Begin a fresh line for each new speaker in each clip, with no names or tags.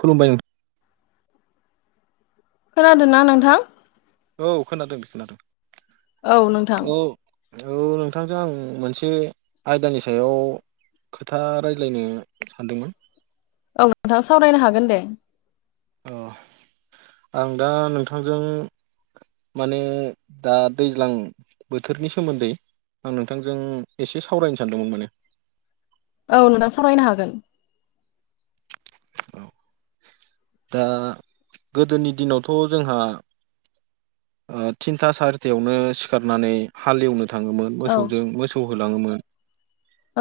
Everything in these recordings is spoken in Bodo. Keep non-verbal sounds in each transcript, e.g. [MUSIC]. खुलुमबायाय नो
खोनादों ना नोंथां?
औ खोनादों खोनादों।
औ नोंथां।
औ औ नोंथांजों आं मोनसे आयदानि सायाव खोथा रायज्लायनो सानदोंमोन।
औ नोंथाङा सावरायनो हागोन दे।
अ आं दा नोंथांजों। माने दा दैज्लां बोथोरनि सोमोन्दै आं नोंथांजों एसे सावरायनो सानदोंमोन माने।
औ नोंथां सावरायनो हागोन।
औ दा गोदोनि दिनावथ' जोंहा ओ थिनथा सारिथायावनो सिखारनानै हालेवनो थाङोमोन
औ
मोसौजों मोसौ होलाङोमोन।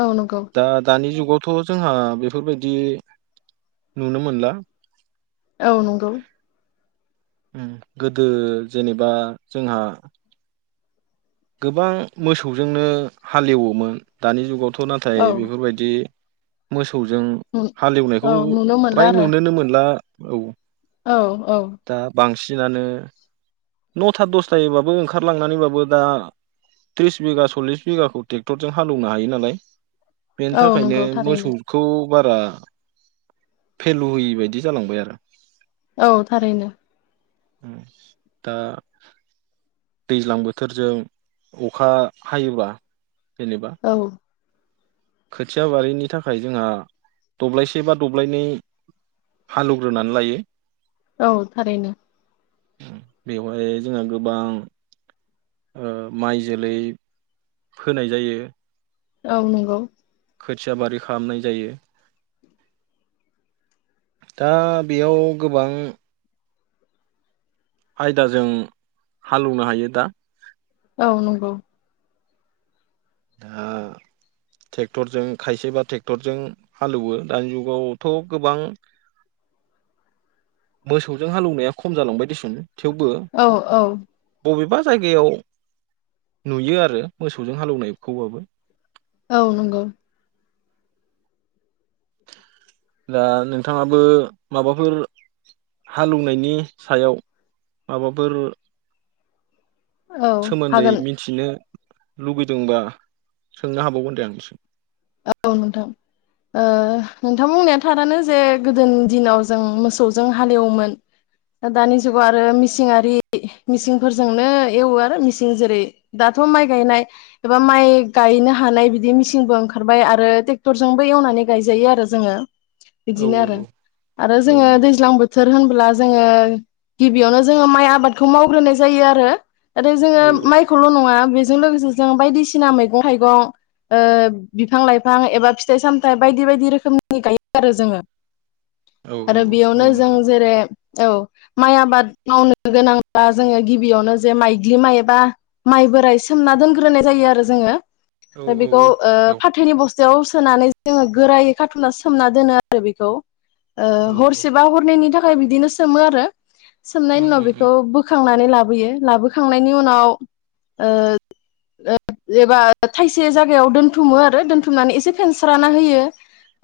औ नंगौ
दा दानि जुगाव थ' जोंहा बेफोरबायदि नुनो मोनला।
औ नंगौ।
उम गोदो जेनेबा जोंहा गोबां मोसौजोंनो हालेवोमोन दानि जुगाव थ'
औ
नाथाय बेफोरबायदि मोस सौजों
औ
हालेवनायखौ
नुनो मोनला
फ्राय
आरो
नुनोनो मोनला। औ।
औ औ।
दिनानो नथा दसथायैबाबो ओंखारलांनानैबाबो दा थ्रिस बिगा सल्लिस बिगाखौ ट्रेक्टरजों हालोवनो हायो नालाय। बेनि
औ
थाखायनो
नंगौ थारैनो
मोसौखौ बारा फेलु होयि बायदि जालांबाय आरो।
औ थारैनो।
दा दैज्लां बोथोरजों अखा हायोबा जेनेबा।
औ
खोथिया बारिनि थाखाय जोंहा दब्लायसे बा दब्लायनै हालेवग्रोनानै लायो।
औ थारैनो।
बेवहाय जोंहा गोबां ओ माइ जोलै फोनाय जायो।
औ नंगौ।
खोथिया बारि खालामनाय जायो। दा बेयाव गोबां आयदाजों हालोवनो हायो दा।
औ नंगौ।
आ टेक्टरजों खायसेबा टेक्टरजों हालोवो दानि जुगावथ' गोबां मोसौजों हालौनाया खम जालांबाय दिसुन। थेवबो
औ औ
बबेबा जायगायाव नुयो आरो मोसौजों हालौनायखौबाबो।
औ नंगौ
दा नोंथाङाबो माबाफोर हालौनायनि सायाव माबाफोर
औ
सोमोन्दै
हागोन
मिनथिनो लुगैदोंबा सोंनो हाबावगोन दे आं निसिम
औ नोंथां ओ नोंथां बुंनाया थारानो जे गोदोनि दिनाव जों मोसौजों हालेवोमोन दा दानि जुगाव आरो मिचिंङारि मिचिंफोरजोंनो एवो आरो मिचिं जेरै दाथ' माइ गायनाय एबा माइ गायनो हानाय बिदि मिचिंबो ओं खारबाय आरो टेक्टरजोंबो एवनानै गायजायो आरो जोङो।
औ
बिदिनो आरो आरो जोङो दैज्लां बोथोर होनब्ला जोंङो गिबियावनो जोंङो माइ आबादखौ मावग्रोनाय जायो आरो आरो
औ
जोंङो माइखौल' नङा बे जों लोगोसे जों बायदिसिना मैगं थाइगं ओ बिफां लाइफां एबा फिथाइ सामथाइ बायदि बायदि रोखोमनि गायो आरो जोंङो।
औ औ
आरो
औ
बेयावनो जों
नोंथां
जेरै औ माइ आबाद मावनो गोनांब्ला जोङो गिबियावनो जे माइग्लि माइ एबा माइ बोराइ सोमना दोनग्रोनाय जायो आरो जोङो। [UNINTELLIGIBLE]
औ
फ्राय
औ
बेखौ
औ
ओ बस्थायाव सोनानै जोङो गोरायै खाथुमना सोमना दोनो आरो बेखौ
औ
ओ
औ
हरसेबा हरनैनि थाखाय बिदिनो सोमो आरो सोमनायनि
उम
उनाव
उम उम
बेखौ [UNINTELLIGIBLE] बोखांनानै लाबोयो लाबोखांनायनि उनाव ओ एबा थाइसे जागायाव दोनफै दोनथुमो आरो दोनथुमनानै एसे फेनस्राना होयो।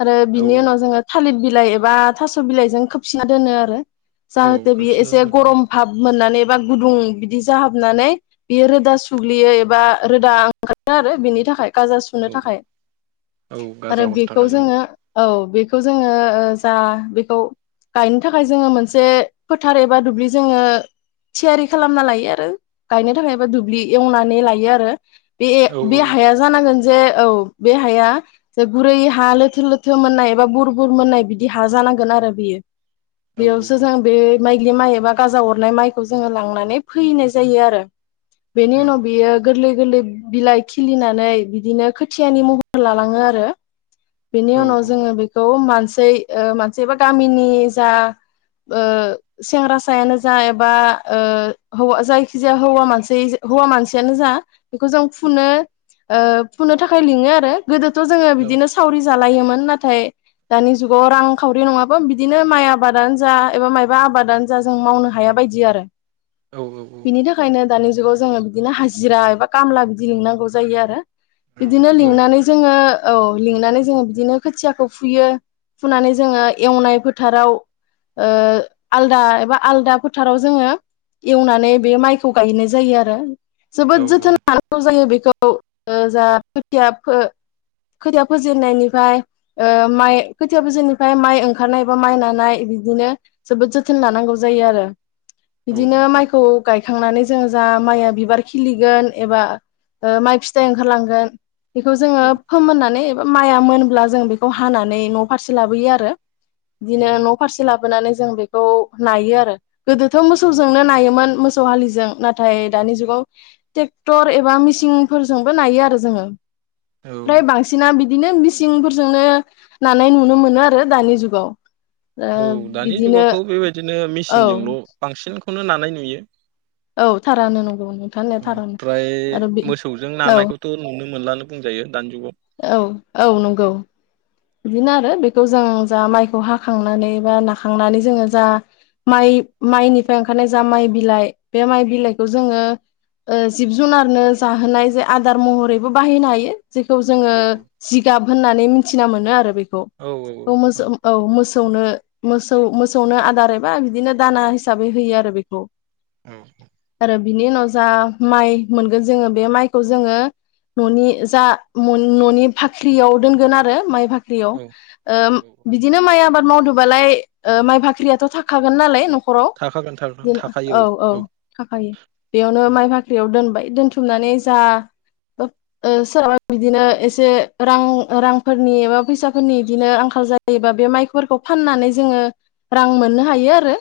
आरो
औ
बिनि उनाव जोङो। थालिर बिलाइ एबा थास बिलाइजों खोबसिना दोनो आरो।
औ
जाहाथे बियो
खोबसिनना
एसे गरम
दोननांगौ
भाब मोननानै गुदुं बिदि जाहाबनानै बियो रोदा सुग्लियो एबा रोदा ओंखारो आरो बिनि थाखाय गाजा [UNINTELLIGIBLE]
औ
थाखाय
औ औ गाजा
आरो
हरनो
बेखौ
थाखाय औ
जोङो औ [UNINTELLIGIBLE] बेखौ जोङो ओ जा बेखौ गायनो थाखाय जोङो मोनसे फोथार एबा दुब्लि जोङो थियारि खालामना लायो आरो गायनो थाखाय एबा दुब्लि एवनानै लायो आरो। बे
औ
बेे हाया जानांगोन। जे औ बे हाया जे गुरै हा लोथो लोथो मोननाय एबा बुर बुर मोननाय बिदि हा जानांगोन आरो बियो।
औ
बेयावसो जों बे माइग्लि माय गाजा हरनाय मायखौ जोङो लांनानै फोहैनाय जायो आरो। बेनि
औ
उनाव बियो गोरलै। गोरलै बिलाइ खिलिनानै बिदिनो खोथियानि महर लालाङो आरो। बेनि
औ
उनाव जोङो बेखौ खौ मानसै ओ बा गामिनि जा ओ सेंग्रासायानो जा एबा ओ हौ जायखि जाया हौवा मानसि हौवा मानसि मानसियानो जा बेखौ जों फुनो ओ फुनो थाखाय लिङो आरो गोदो थ जोङो बिदिनो सावरि जालायोमोन नाथाय दानि जुगाव रांखावरि नङाबा बिदिनो माय आबादानो जा एबा मायबा आबादानो जा जों मावनो हाया बायदि आरो।
औ औ औ।
बिनि थाखायनो दानि जुगाव जोङो बिदिनो हाजिरा एबा खामला बिदि लिंनांगौ जायो आरो। बिदिनो
औ
लिंनानै जोङो औ लिंनानै जोङो बिदिनो खोथियाखौ फुयो फुनानै जोङो एवनाय फोथाराव ओ आलदा एबा आलदा फोथाराव जोङो एवनानै बे मायखौ गायनाय जायो आरो। जोबोद जोथोन
औ
लानांगौ जायो बेखौ [INAUDIBLE] ओ जा खोथिया फो खोथिया फोजेननायनिफ्राय ओ माय खोथिया फोजेननायनिफ्राय माय ओंखारनाय बा माय नानाय बिदिनो जोबोद जोथोन लानांगौ जायो आरो। बिदिनो माइखौ गाय थांनानै जोङो जा माया बिबार खिलिगो एबा ओ माय फि थाइ ओंखारलांगोन। बेखौ जोङो फोमोननानै माया मोनब्ला जों बेखौ हानानै न फारसे लाबोयो आरो। बिदिनो न फारसे लाब लाबोनानै जों बेखौ नायो आरो। गोदोथ मोसौजोंनो नायोमोन मो मोसौ हालिजों नाथाय दानि जुगाव ट्रेकटर एबा मिचिं फोरजोंबो नायो आरो जोङो। फ्राय बांसिना बिदि बिदिनो मिसिंफोरजोंनो नानाय नुनो मोनो आरो दानि जुगाव। ओ
औ दानि
बिदिनो
जुगावथ' बेबायदिनो
औ
मेसिनजोंल' बांसिन बांसिनखौनो नानाय नुयो।
औ थारैनो नंगौ नोंथां
औ
थारैनो
ओमफ्राय
आरो बे
मोसौजों
औ।
नानायखौथ' नुनो मोनलानो बुंजायो। दानि जुगाव
औ औ नंगौ। बिदिनो आरो बेखौ जों जा माइखौ हाखांनानै बा नाखांनानै जोङो जा माइ माइनिफ्राय ओंखारनाय जा माइ बिलाइ बे माइ बिलाइखौ जोङो ओ जिब जुनारनो जाहोनाय जे आदार महरैबो बाहायनो हायो। जेखौ जोङो
औ
जिगाब होननानै मिथि मिथिना मोनो आरो बे खौ औ मोसौ औ मोसौनो मोसौ मोसौनो आदार एबा बिदिनो दाना हिसाबै होयो आरो बेखौ।
ओम
बिनि उनाव जा माइ मोनगोन जोङो बे माइखौ जोङो न'नि जा न'नि फाख्रियाव दोनगोन आरो माइ बा दैयाव
औ औ औ
ओ
औ
बिदिनो माइ आबाद मावदोबालाय ओ माइ बाख्रियाथ' थाखागोन नालाय न'खराव
थाखागोन थाखागोन
बिदि
थाखायो
औ औ खाफायो बेयावनो माइ फाख्रियाव दोनबाय। दोनथुमनानै जा ओ सोरहाबा बिदिनो एसे रां-रां फोरनि एबा फैसाफोरनि बिदिनो आंखाल जायोबा बे माइफोरखौ फाननानै जोङो रां मोननो हायो आरो।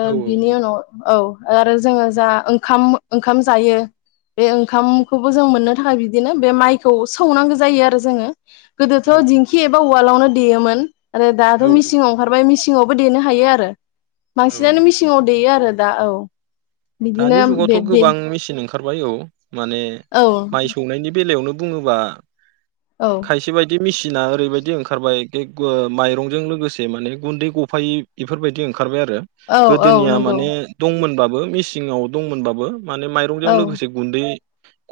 ओ
औ
बिनि उनाव औ। आरो जोङो जा ओंखाम ओंखाम जायो बे ओंखामखौबो जों मोननो थाखाय बिदिनो बे माइखौ सौनांगौ जायो आरो जोङो। [INAUDIBLE] गोदोथ'
औ
दिंखि एबा उवालावनो देयोमोन। आरो
औ
दाथ' मिसिं ओंखारबाय मिसिं मिसिङावबो देनो हायो आरो। बांसिनानो
औ
मेसिंङाव देयो आरो। दा औ बिदिनो
दानि
बे
जुगावथ'
दे
गोबां मिसिन ओंखा खारबाय औ माने
औ
माइ सौनायनि बेलायावनो बुङोबा
औ
खायसे बायदि मेसिना ओरैबायदि ओंखारबाय बे [UNINTELLIGIBLE] माइरंजों लोगोसे माने गुन्दै गफायै बेफोरबायदि ओंखार खारबाय आरो
औ औ
गोदोनाया
नंगौ
माने दंमोन बाबो बो मिस सिङाव दंमोनबाबो माने माइरंजों
औ
लोगोसे गुन्दै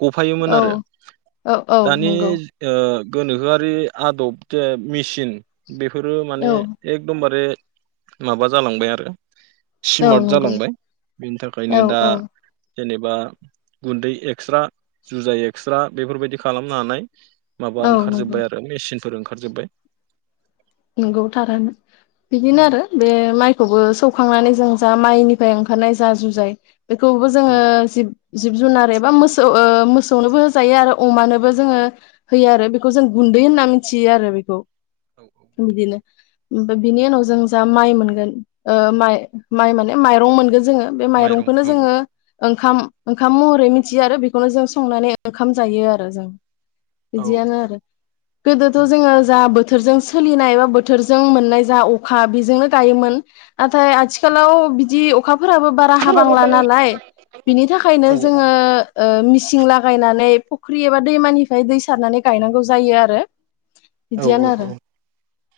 गफायोमोन
औ
आरो।
औ औ
दानि
नंगौ
जि ओ गोनोहोआरि आदब जे मिसिन बेफोरो
औ
माने एकदमबारे माबा जालांबाय आरो
औ
सिमार्ट
नंगौ
जालांबाय बेनि थाखा खायनो
औ
दा
औ
जेनेबा गुन्दै एक्स्रा जुजाय एक्स्रा बेफोरबायदि खालामनो हानाय माबा
औ नंगौ
ओंखारजोबबाय आरो मेसिन। फोर ओंखारजोब्बाय।
नंगौ थारानो बिदिनो आरो बे माइखौबो सौखांनानै जों जा माइनिफ्राय ओंखारनाय जा जुजाय बेखौबो जोंङो
औ
जिब जिब जुनार एबा मोसौ ओ मोसौनोबो होजायो आरो अमानोबो जोंङो होयो आरो बेखौ जों गुन्दै होनना मिथियो आरो बेखौ।
औ।
बिदिनो ओमफ्राय बिनि उनाव जों जा माइ मोनगोन ओ माइ-माइ माने माइरं मोनगोन जोंङो बे
माइरं
माइरंखौनो
औ
जोंङो ओंखाम-ओंखाम महरै मिथियो आरो बेखौनो जों संनानै ओंखाम जायो आरो जों।
औ
बिदियानो आरो गोदोथ' जोंङो जा बोथोर बोथोरजों सो सोलिनाय बा बोथोरजों मोननाय जा अखा बेजोंनो गायोमोन नाथाय आथिखालाव बिदि अखा फोराबो बारा हाबांला नालाय बिनि थाखायनो
औ
जोंङो ओ मिस सिं लागायनानै फुख्रि एबा दैमानिफ्राय दै सारनानै गायनांगौ जायो आरो। बिदियानो
औ
आरो।
औ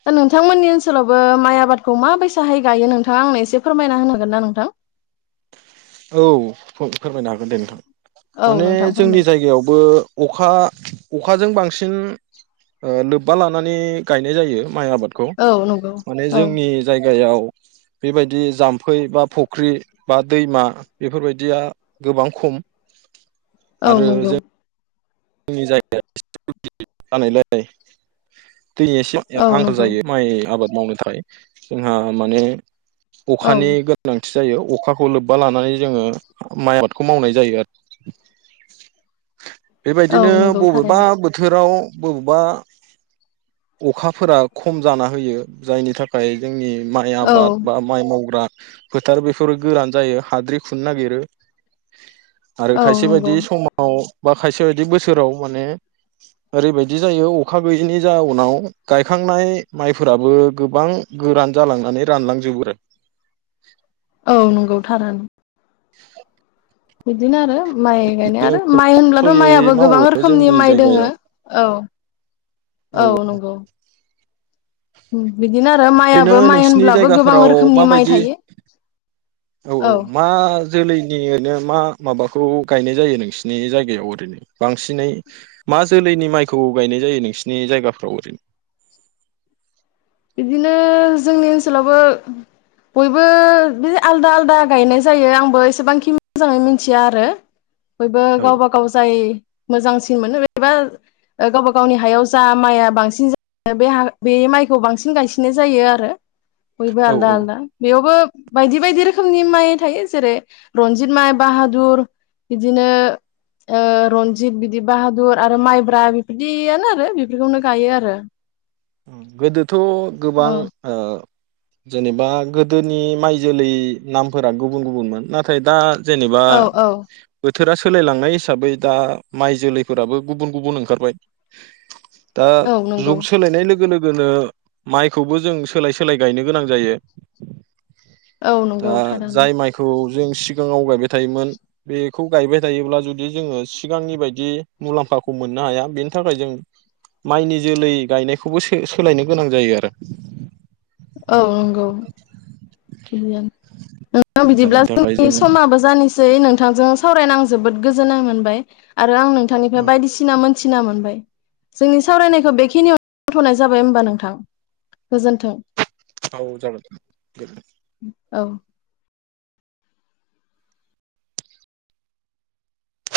दा नोंथांमोननि ओनसोलावबो माइ आबादखौ माबायसाहाय गायो नोंथांङा आंनो एसे फोरमायना होनो हांगोन ना नोंथां?
औ फो-फोरमायनो हागोन दे नोंथां
औ
माने
नोंथां
जोंनि
फोरमाय
जायगायावबो अखा-अखाजों बांसिन ओ लोब्बा लानानै गायनाय जायो। माइ आबादखौ
औ नंगौ
माने
औ
जोंनि जाय जायगायाव बेबायदि जाम्फै बा फुख्रि बा दैमा बेफोरबायदिया गोबां खम।
औ
आरो
नंगौ।
जोंनि जायगाया जानायलाय दैनिसिम
औ
आंखाल
नंगौ
जायो माइ आबाद [INAUDIBLE] मावनो थाखाय जोंहा माने
औ
अखानि गोनांथि। जायो अखाखौ लोब्बा लानानै जोंङो माइ आबादखौ मावनाय जायो आरो।
औ
बेबायदिनो
नंगौ
बबेबा
थारैनो
बोथोराव बबेबा अखाफोरा खम जाना होयो जायनि थाखाय जोंनि माइ
औ
आबाद बा माइ मावग्रा फोथार बेफोर गोरान जायो हाद्रि खुनो नागिरो आरो
औ
खायसे बायदि
नंगौ
समाव बा खायसे बायदि बोसोराव माने ओरैबायदि जायो अखा गैयैनि जाउनाव गायखांनाय माइफोराबो गोबां गोरान जालांनानै रानलांजोबो आरो
औ नंगौ थारानो
[INAUDIBLE]
बिदिनो आरो माइ गायनाय आरो माइ होनब्लाथ'
खस्थ'यै
माइयाबो
मावो
गोबां रोखोमनि
जोंनि
माइ दङ
जायगायाव
औ औ नंगौ। उम। बिदिनो आरो
ओरैनो
माइआो माइ
नोंसिनि
होनब्लाबो गोबां
जायगाफोराव
रोखोमनि माइ
माबायदि
थायो औ।
जोलैनि ओरनो मा माबाखौ गायनाय जायो नोंसिनि जायगायाव ओरैनो बांसिनै मा जोलैनि माइखौ गायनाय जायो नोंसोरनि जायगाफ्राव ओरैनो
बिदिनो जोंनि ओनसोलावबो बयबो आलदा आलदा गायनाय जायो आंबो एसेबांखि मोजाङै मिथिया आरो बयबो
औ
गावबा गाव जाय। मोजांसिन मोनो बेबा गावबा गावनि हायाव जा माइया बांसिन जायो बे माइ खौ बांसिन गायसिननाय जायो आरो। बयबो
औ
आलदा
औ
आलदा बेयावबो बायदि बायदि रोखोमनि माइ थायो जेरै रनजित माइ बाहादुर बिदिनो ओ रनजित बिदि बाहादुर आरो माइब्रा बेफोरदियानो आरो बेफोरखौनो गायो आरो
गोदो थ' गोबां
औ
ओ जेनेबा गोदोनि माइ जोलै नामफोरा गुबुन गुबुनमोन नाथाय दा जेनेबा
औ औ
बो बोथोरा सोलायलांनाय हिसाबै दा माइ जोलैफोराबो गुबुन गुबुन ओंखारबाय। दा
औ नंगौ
जुग सोलायनाय लोगो लोगो लोगोनो माइखौबो जों सोलाय सोलाय गायनो गोनां जायो।
औ नंगौ
दा
थारानो
जाय माइखौ जों सिगाङाव गायबाय थायोमोन बेखौ गायबाय थायोब्ला जुदि जोङो सिगांनि बायदि मुलाम्फाखौ मोननो हाया बेनि थाखाय जों माइनि जोलै गायनाय खौबो सोलायनो गोनां जायो आरो।
औ नंगौ। बिदिब्ला
जायनि थाखाय
जोंनि
जों
समाबो जानिसै सै नोंथांजों सावरायनो आं जोबोद गोजोन्नाय मोनबाय आरो आं नोंथांनिफ्राय बायदिसिना मोन थिना मोनबाय जोंनि सावरायनायखौ बेखिनियाव दोनथ'नाय जाबाय हबा नोंथां गोजोन्थों।
औ जागोन।
औ।